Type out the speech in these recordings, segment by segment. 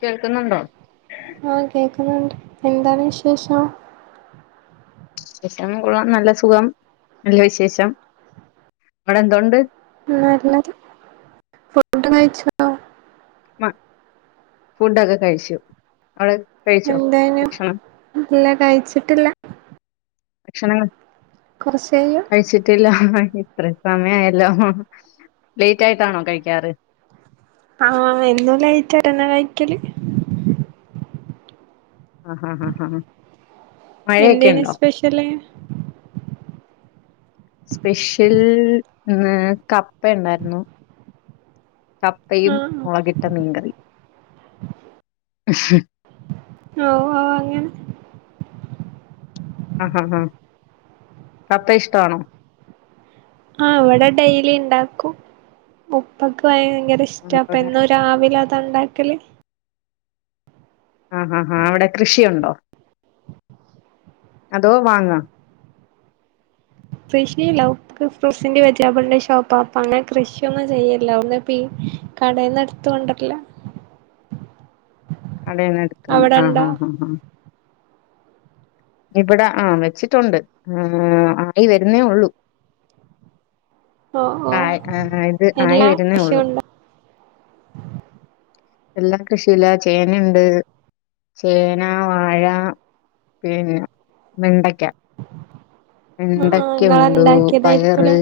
കേൾക്കുന്നുണ്ടോ ഉം എന്താണ് വിശേഷം വിഷമം കൊള്ളാം നല്ല സുഖം നല്ല വിശേഷം അവിടെ എന്തുണ്ട് നല്ലത് ഫുഡ് കഴിച്ചോ മ ഫുഡൊക്കെ കഴിച്ചു അവിടെ കഴിച്ചോ എന്തായനും ഭക്ഷണം ഇല്ല കഴിച്ചിട്ടില്ല ഭക്ഷണം കൊറച്ച് കയ്യും കഴിച്ചിട്ടില്ല ഇത്രം സമയായല്ലോ ലേറ്റ് ആയിട്ടാണോ കഴിക്കാറ് ആഹ് എന്നും ലേറ്റയിട്ടന്നാ കഴിക്കല് ആഹ ഹാ ഹാ മഴയൊക്കെ എന്തേനു ഉണ്ടോ സ്പെഷ്യല് സ്പെഷ്യൽ കപ്പ ഉണ്ടായിർന്നു കപ്പയും ആഹ് മൊളകിട്ട മീങ്കറി [unintelligible] ഓ ഓ അങ്ങനെ ആഹഹാ കപ്പ ഇഷ്ടാണോ ആഹ് ഇവിടെ ഡെയ്ലി ഇണ്ടാക്കും മുപ്പക്ക് [unintelligible] ഭയങ്കര ഉം, ഇഷ്ടാ അപ്പം അവിടെ എന്നും രാവിലെ അത ഉണ്ടാക്കല് ആ ഹ ഹാ അവിടെ കൃഷിയുണ്ടോ അതോ വങ്ങാ കൃഷിയില്ല ഫ്രൂട്സിന്റെയും വെജാപ്പിളിന്റെയും ഷോപ്പാ അപ്പ അങ്ങനെ കൃഷിയൊന്നും ചെയ്യലില്ല ഒന്നാം പീ കടയിന്ന് എടുത്ത് കൊണ്ടരില്ല [unintelligible] കടേന്ന് എടുത്തോണ്ട് ആഹ് അവിടെണ്ടോ ഹ ഹ ഹ ഇവിടെ ആഹ് വെച്ചിട്ടുണ്ട് ഉം ആയി വരുന്നേ ഉള്ളൂ ഓഹ് ആയി ഓഹ് ആ ആ ഇത് ആയി എല്ലാ വരുന്നേ ഉള്ളു കൃഷിയുണ്ടോ [unintelligible] എല്ലാ കൃഷിയില്ല ചേനയുണ്ട് ചേന വാഴ പിന്നെ വെണ്ടയ്ക്ക ആഹ് ആഹ് ഇങ്ങളന്നെ വണ്ടക്കയുണ്ടൂ പയറ് ഇണ്ടാക്കിയതായിരിക്കുംല്ലേ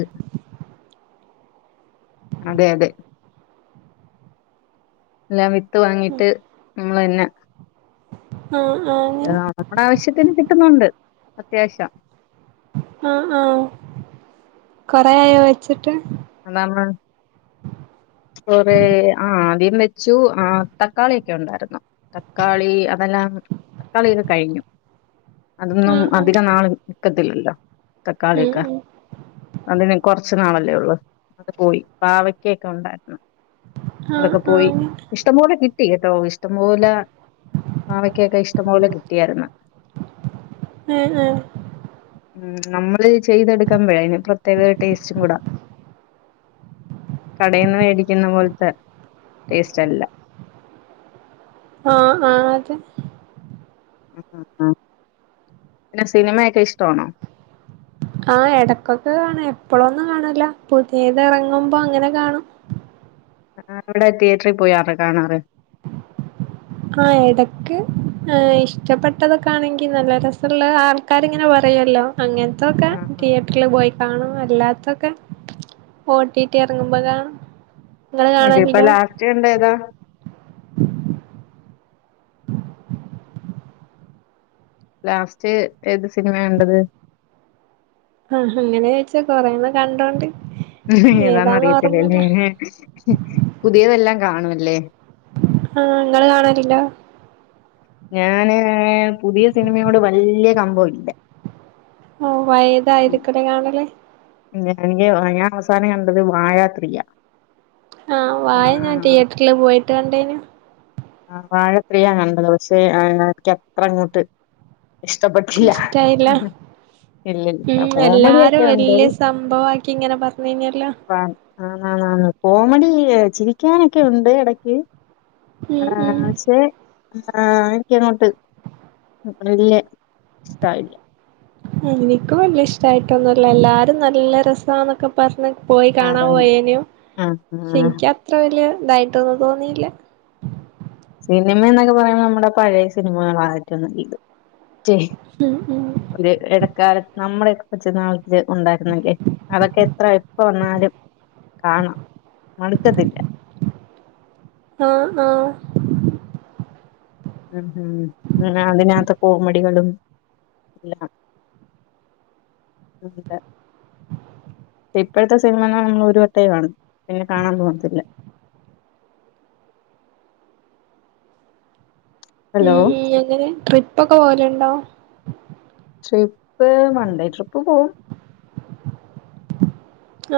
അതെ അതെ എല്ലാം വിത്ത് വാങ്ങിട്ട് നമ്മള് എന്നെ ആഹ് ആഹ് അങ്ങനെ ആ നമ്മുടെ ആവശ്യത്തിന് കിട്ടുന്നുണ്ട് അത്യാവശ്യം ആഹ് ആഹ് കൊറേയായോ വച്ചി [unintelligible] കുറേ ആഹ് അദ്യം വെച്ചു ആ തക്കാളിയൊക്കെ ഉണ്ടായിരുന്നു തക്കാളി അങ്ങ എല്ലാം തക്കാളി കഴിഞ്ഞു അതൊന്നും ആഹ് ആഹ് അധികം നാള് നിക്കത്തില്ലല്ലോ തക്കാളിയൊക്കെ ഉം ഉം അതിന് കൊറച്ച് നാള അല്ലെ ഉള്ളു അത് പോയി പാവക്കൊക്കെ ഉണ്ടായി ആഹ് അതൊക്കെ പോയി ആഹ് ഇഷ്ടം പോലെ കി കിട്ടി കേട്ടോ ഇഷ്ടംപോലെ പാവക്കൊക്കെ ഇഷ്ടംപോലെ കിട്ടിയാര്ന്ന് ഉം ഉം ഉം നമ്മള് ചെയ്തെടുക്കുമ്പഴെ അയിന് പ്രത്യേകത ടേസ്റ്റും കൂട കടയിന്ന് വേടിക്കുന്ന പോൽത്തെ ടേസ്റ്റ് അല്ല [inaudible] ആഹ ആഹ അത് ആ ആ പിന്നെ സിനിമയൊക്കെ ഇഷ്ടവാണോ ആഹ് എടക്കൊക്കെ കാണും എപ്പളൊന്നും കാണലില്ല പുതിയത് എറങ്ങുമ്പോ അങ്ങനെ കാണും ആ അവിടെ തിയേറ്ററി പോയ അത് കാണാറ് ആഹ എടക്ക് ഏ ഇഷ്ടപ്പെട്ടതൊക്കെ ആണെങ്കി നല്ല രസമുള്ള ആൾക്കാരിങ്ങനെ പറയുവല്ലോ അങ്ങനത്തൊക്കെ ആ തിയേറ്ററില് പോയി കാണും അല്ലാത്തൊക്കെ ഓ ടി ടി എറങ്ങുമ്പം കാണും ഇങ്ങള് അതെ ഇപ്പം കാണലുണ്ടോ ലാസ്റ്റ് കണ്ടത് എത ലാസ്റ്റ് ഏത് സിനിമയ കണ്ടത് ആഹ് അങ്ങനോയിച്ചാ കൊറേണ്ണം കണ്ടോണ്ട് ഉ ഏതാന്ന ഏതാന്ന് ഓർമ്മല്ല അറിയത്തില്ലല്ലേ പുതിയതെല്ലാം കാണുംല്ലേ ആഹ നിങ്ങള് കാണണില്ല ഞാന് പുതിയ സിനിമയോട് വലിയ ക മ്പം ഇല്ല ഓ പയതായിരിക്കുല്ലേ കാണല് എനിക്ക് ഞാൻ അവസാനം കണ്ടത് വാഴത്രീ യാ ആഹ വായ ഞാൻ തിയേറ്ററില് പോയിട്ട് കണ്ടേനു ആ വാഴത്രിയാ കണ്ടത് പക്ഷേ എനിക്ക് അത്ര അങ്ങോട്ട് ഇഷ്ടപ്പെട്ടില്ല ഇഷ്ടായില്ല ഉം ഇല്ലില്ല കോമഡിയൊക്കെ എല്ലാരും ഉണ്ട് വല്യ സംഭവ ആക്കി ഇങ്ങനെ പറഞ്ഞിന്നല്ലോ [unintelligible] ആ കോമഡി ചിരിക്കാനൊക്കെ ഉണ്ട് ഇടക്ക് ഉം ആ ഉം പക്ഷെ ആ എനിക്ക് അങ്ങോട്ട് വല്യ ഇഷ്ടായില്ല എനിക്കും വല്ല ഇഷ്ടായിട്ടൊന്നുംല്ല എല്ലാരും നല്ല രസാന്നൊക്കെ പറഞ്ഞ പോയി കാണാൻ അതാണ് പോയേനും ആ ആ പക്ഷെ എനിക്ക് അത്ര വല്യ ഇതായിട്ടൊന്നും തോന്നിയില്ല സിനിമ എന്നൊക്കെ പറയ്പോ നമ്മുടെ പഴയ സിനിമകള ഏറ്റവും നല്ലത് [unintelligible] ഉം ഉം ഒരു ഇടക്കാലത്ത് നമ്മുടെക്കെ കൊച്ചുന്നാൾ ഉണ്ടായിരുന്നല്ലേ അതൊക്കെ എത്ര ഇപ്പ വന്നാലും കാണാം മടുക്കത്തില്ല ആഹ ആഹ ഉ ഹം അതിനകത്ത്‌ കോമഡികളും എല്ലാം ഉണ്ട് ഇപ്പോഴത്തെ സിനിമകാണാൻ നമ്മൾ ഒരു വട്ടേ കാണും പിന്നെ കാണാൻ പോകത്തില്ല [inaudible] ഉം ഹലോ ഉം അങ്ങനെ ട്രിപ്പൊക്കെ പോകല്ണ്ടോ ട്രിപ്പ് വൺണ്ടേ ട്രിപ്പ് പോകും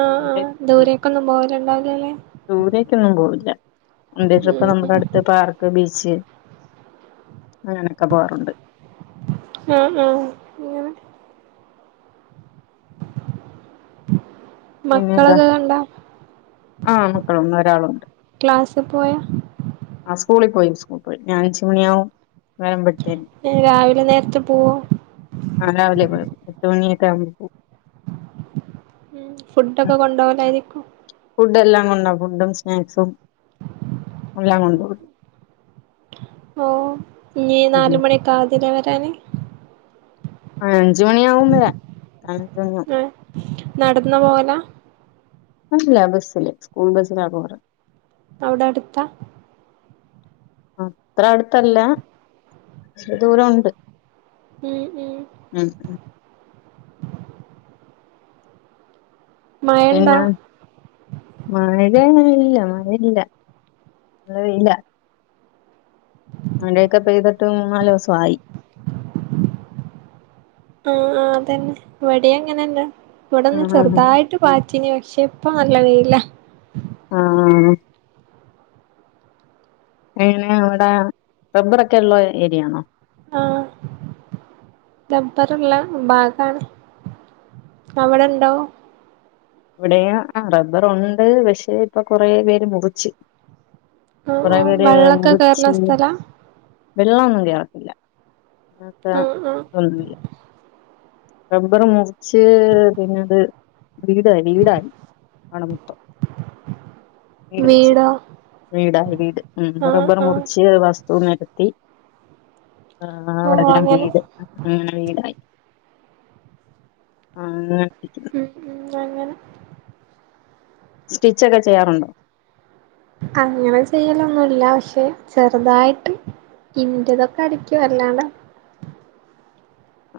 ആ വൺ ആ ഡേ ദൂരേക്കൊന്നും പോകല്ണ്ടാവൂലല്ലേ രേക്കൊന്നും പോകില്ല വൺ ഡേ ട്രിപ്പ്‌ നമ്മക്ക് ഉം അടുത്ത് പാർക്ക് ബീച്ച് ശെരി അങ്ങനൊക്കെ പോവാറുണ്ട് അ അ ഇങ്ങനെ പിന്നെ ഏതാ മക്കളൊക്കെ കണ്ടോ ആ മക്കളൊന്ന്‌ ഒരാളുണ്ട് ക്ലാസ്സിൽ പോയാ ആ സ്കൂളി പോയി സ്കൂൾ പോയി ഞാൻഅ ഞ്ച് മണിയാവും [unintelligible] [unintelligible] രാവിലെ നേരത്തെ പോവോ പത്ത് മണിഒക്കെ ആകുമ്പോ പോകും ഫുഡ്ക്കെ കൊണ്ടോവലായിരിക്കും ഫുഡ് എല്ലാം കൊണ്ടോവും ഫുഡും സ്നാക്സും എല്ലാം കൊണ്ടോവും ഓ ഇനി നാലുമണിയൊക്കെ ആവും ഇതിലേ വരാന് ആ അഞ്ചു മണിയാവും വരാൻ ആഹ് നടന്ന് പോവലാ അല്ല ബസ്സില് സ്കൂൾ ബസ്സിലാ പോകാറ് അവിടെ അടുത്താ അത്ര അടുത്തല്ല ച്ച് രി ദൂരൊണ്ട് ഉം ഉം മഴണ്ടോ പിന്നെ മഴ [unintelligible] ഇല്ല മഴല്ല ഇവിടെ വെയിലാ മഴയൊക്കെ പെയ്തിട്ട് മൂന്നാലൂസായി ആ അതെന്നെ ഇവടിം അങ്ങനെന്നെ ഇവിടെ ഒന്ന് ആഹ് ആഹ് ചെറുതായിട്ട് പാറ്റി [unintelligible] ശേഷം ഇപ്പൊ നല്ല വെയിലാ ആ ആ [unintelligible] അവടെ റബ്ബറൊക്കെള്ള ഏരിയയാണോ ആഹ് ബാക്കാണ് അവിടെ ഇണ്ടാവും ഇവിടെ ആ റബ്ബറുണ്ട് പക്ഷേ ഇപ്പൊ കൊറേ പേര് മുറിച്ച് ആഹ് കൊറേ ആഹ് പേര് വെള്ളൊക്കെ കേറ്ണ മുറിച്ച് സ്ഥലാ വെള്ളമൊന്നും കേറത്തില്ല അങ്ങനത്തെ ആഹ് ആഹ് ഇതൊന്നുല്ല റബ്ബർ മുറിച്ച് പിന്നത് വീടായി വീടായി ആ വീട് വെച്ച് വീടോ വീടായി വീട് ഉം ആഹ് റബ്ബർ ആഹ് മുറിച്ച് വസ്തു നെരത്തി ആ ഓ അവിടെല്ലാം അങ്ങനെ വീട് അങ്ങനെ വീടായി [unintelligible] ഉം ഉം അങ്ങനെ സ്റ്റിച്ചൊക്കെ ചെയ്യാറുണ്ടോ അങ്ങനെ ചെയ്യലൊന്നുല്ല പക്ഷെ ചെറുതായിട്ട് ഇന്റതൊക്കെ അടിക്കും അല്ലാണ്ടെ [inaudible]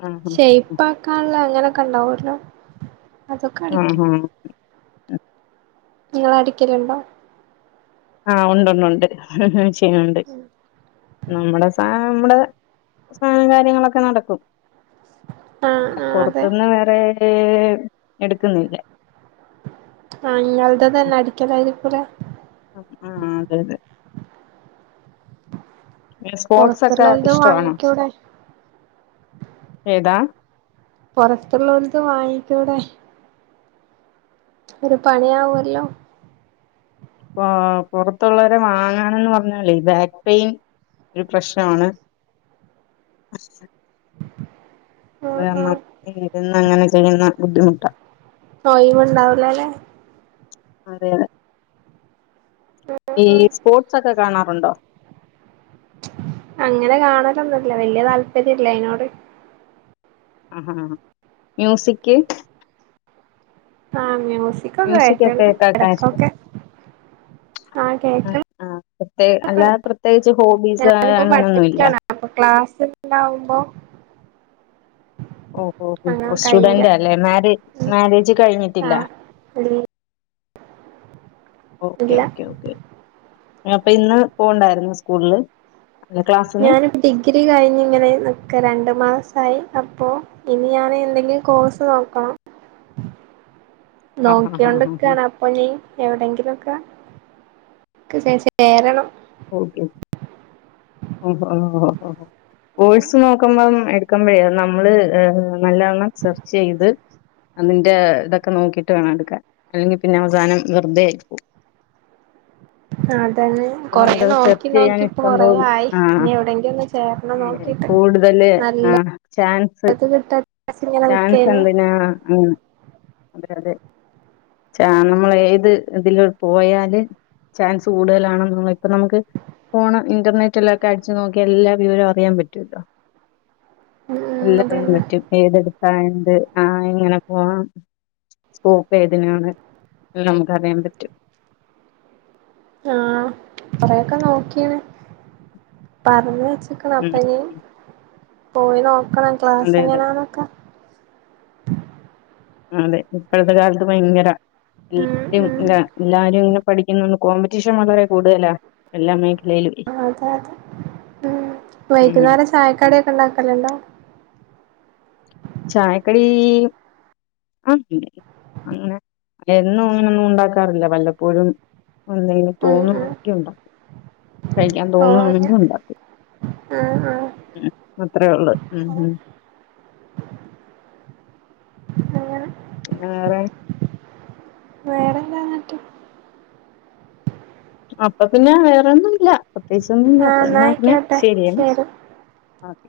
ആഹ് ശെയ്പാക്കാള്ളെ അങ്ങനൊക്കെ ണ്ടാവല്ലോ ആ ആ നിങ്ങള് അടിക്കലുണ്ടോ ആ ഉണ്ടുണ്ട് ചെയ്യ്ണുണ്ട് നമ്മുടെ സാ നമ്മുടെ സാധനം കാര്യങ്ങളൊക്കെ നടക്കും ആഹ് ആഹ് അതെ പുറത്ത്ന്ന് വേറെ എടുക്കുന്നില്ല ആ ഉം. [unintelligible] ആ അതെ അതെ സ്പോർട്സൊക്കെ പൊറത്തുള്ളോൽത് ഇഷ്ടാണോ വാങ്ങിക്കൂടെ ഏതാ പൊറത്തുള്ളോലത് വാങ്ങിക്കൂടെ ഒരു പണിയാവല്ലോ ആ പുറത്തുള്ളവരെ വാങ്ങാനെന്ന് പറഞ്ഞാലേ ബാക്ക് പെയിൻ ഒരു പ്രശ്നമാണ് അത് ആഹ് കാരണം ആഹ് ഇരുന്ന് അങ്ങനെ ചെയ്യുന്ന ബുദ്ധിമുട്ടാ ഒഴിവുണ്ടാവൂലല്ലേ അതെ അതെ ഈ സ്പോർട്സ് ഒക്കെ കാണാറുണ്ടോ അങ്ങനെ കാണലൊന്നുല്ല വല്യ താല്പര്യല്ല അയിനോട് ആഹാ മ്യൂസിക് ആഹ് മ്യൂസിക്കൊക്കെ മ്യൂസിക് ഒക്കെ കേക്കണ്ട് കേക്കാൻ ഇഷ്ടം ഇടക്കൊക്കെ ആഹ് ആ കേക്കണ ആ പ്രത്യേക അല്ലാതെ പ്രത്യേകിച്ച് ഹോബീസ് ഞാനിപ്പോ അങ്ങനൊന്നും ഇല്ല പഠിക്കാണ് അപ്പൊ ക്ലാസ് ഉണ്ടാവുമ്പോ ഓ ഓ ഓ അങ്ങനെ ഓ കയ്യില്ല സ്റ്റുഡന്റ് അല്ലേ മാരേ മാരേജ് കഴിഞ്ഞിട്ടില്ല ആഹ് ഇ ഓക്കെ ഇല്ല ഓക്കെ ഓക്കെ അപ്പൊ ഇന്ന് പോണ്ടായിരുന്നു സ്കൂളില് അല്ല ക്ലാസ്സിന് ഞാനിപ്പോ ഡിഗ്രി കഴിഞ്ഞ് ഇങ്ങനെ നിക്ക രണ്ട് മാസായി അപ്പോ ഇനി ഞാൻ എന്തെങ്കിലും കോഴ്സ് നോക്കണം ആ ഹാ ഹാ ഹാ നോക്കിയോണ്ട്ക്കാണ് അപ്പൊ ഇനി എവിടെങ്കിലൊക്കെ ചേരണം ഓക്കെ ഓ ഓ ഓ ഓ അങ്ങനെ കോഴ്സ് നോക്കുമ്പം എടുക്കുമ്പഴേ നമ്മള് ഏഹ് നല്ലവണ്ണം സെർച്ച് ചെയ്ത് അതിന്റെ ഇതൊക്കെ നോക്കിട്ട് വേണം എടുക്കാൻ അല്ലെങ്കിൽ പിന്നെ അവസാനം വെറുതെ ആയി പോവും അതന്നെ അപ്പൊ കൊറേ നമുക്കത് നോക്കി സെർച്ച് ചെയ്യാൻ നോക്കി ഇപ്പൊ ഇഷ്ടം കൊറേ പോലെ ആയി ആഹ് ഇനി എവിടെങ്കിലും ഒന്ന് ചേരണം നോക്കിട്ട് കൂടുതല് നല്ലത് ആഹ് ചാൻസ് കിട്ടാൻ ഇങ്ങനെ ചാൻസ് നിക്കേന് എന്തിനാ ഉം അതെ അതെ ചാ നമ്മള് ഏത് ഇതില് പോയാല് ചാൻസ് കൂടുതലാണെന്നുള്ള ഇപ്പൊ നമുക്ക് ഫോണ് ഇന്റർനെറ്റിലൊക്കെ അടിച്ചു നോക്കിയാ എല്ലാ വിവരവും അറിയാൻ പറ്റുവല്ലോ ഉം എല്ലാം അറിയാൻ അതന്നെ പറ്റും ഏതെടുത്താ എന്ത് ആഹ് എങ്ങനെ പോവാം സ്കോപ്പ് ഏതിനാണ് നമുക്കറിയാൻ പറ്റും ആഹ് കൊറെയൊക്കെ നോക്കീണ് പറഞ്ഞ് വെച്ച്ക്ക്ണ് ഉം അപ്പ ഇനി ഉം പോയി നോക്കണം ക്ലാസ് അതെ അതെ എങ്ങനാന്നൊക്കെ അതെ ഇപ്പോഴത്തെ കാലത്ത് ഭയങ്കര ഉം എല്ലാരും ഉം ഇല്ല എല്ലാരും ഇങ്ങനെ പഠിക്കുന്ന കോമ്പറ്റീഷൻ വളരെ കൂടുതലാ എല്ലാ മേഖലയിലും അതെ അതെ ഉം ഉം വൈകുന്നേരം ചായക്കടിയൊക്കെ ഇണ്ടാക്കലുണ്ടോ ചായക്കടി ആ അങ്ങനെ എന്നും അങ്ങനൊന്നും ഉണ്ടാക്കാറില്ല വല്ലപ്പോഴും എന്തെങ്കിലും ഉം ഉം തോന്നുവാണെങ്കിൽ ഉണ്ടാക്കും കഴിക്കാൻ ഓഹ് അങ്ങനെ തോന്നുവാണെങ്കിൽ ഉണ്ടാക്കും ആഹ് ഉം. അത്രേ ഉള്ളൂ ഉം ആഹ് ഉം അങ്ങനെ പിന്നെ വേറെ വേറെന്താ എന്നിട്ട് അപ്പൊ പിന്നെ വേറെൊന്നും ഇല്ല പ്രത്യേകിച്ചൊന്നും ഇല്ല ആഹ് അപ്പൊ എന്നാ എന്നാ പിന്നെ ആയിക്കോട്ടെ ശരിയേ ശരി ഓക്കെ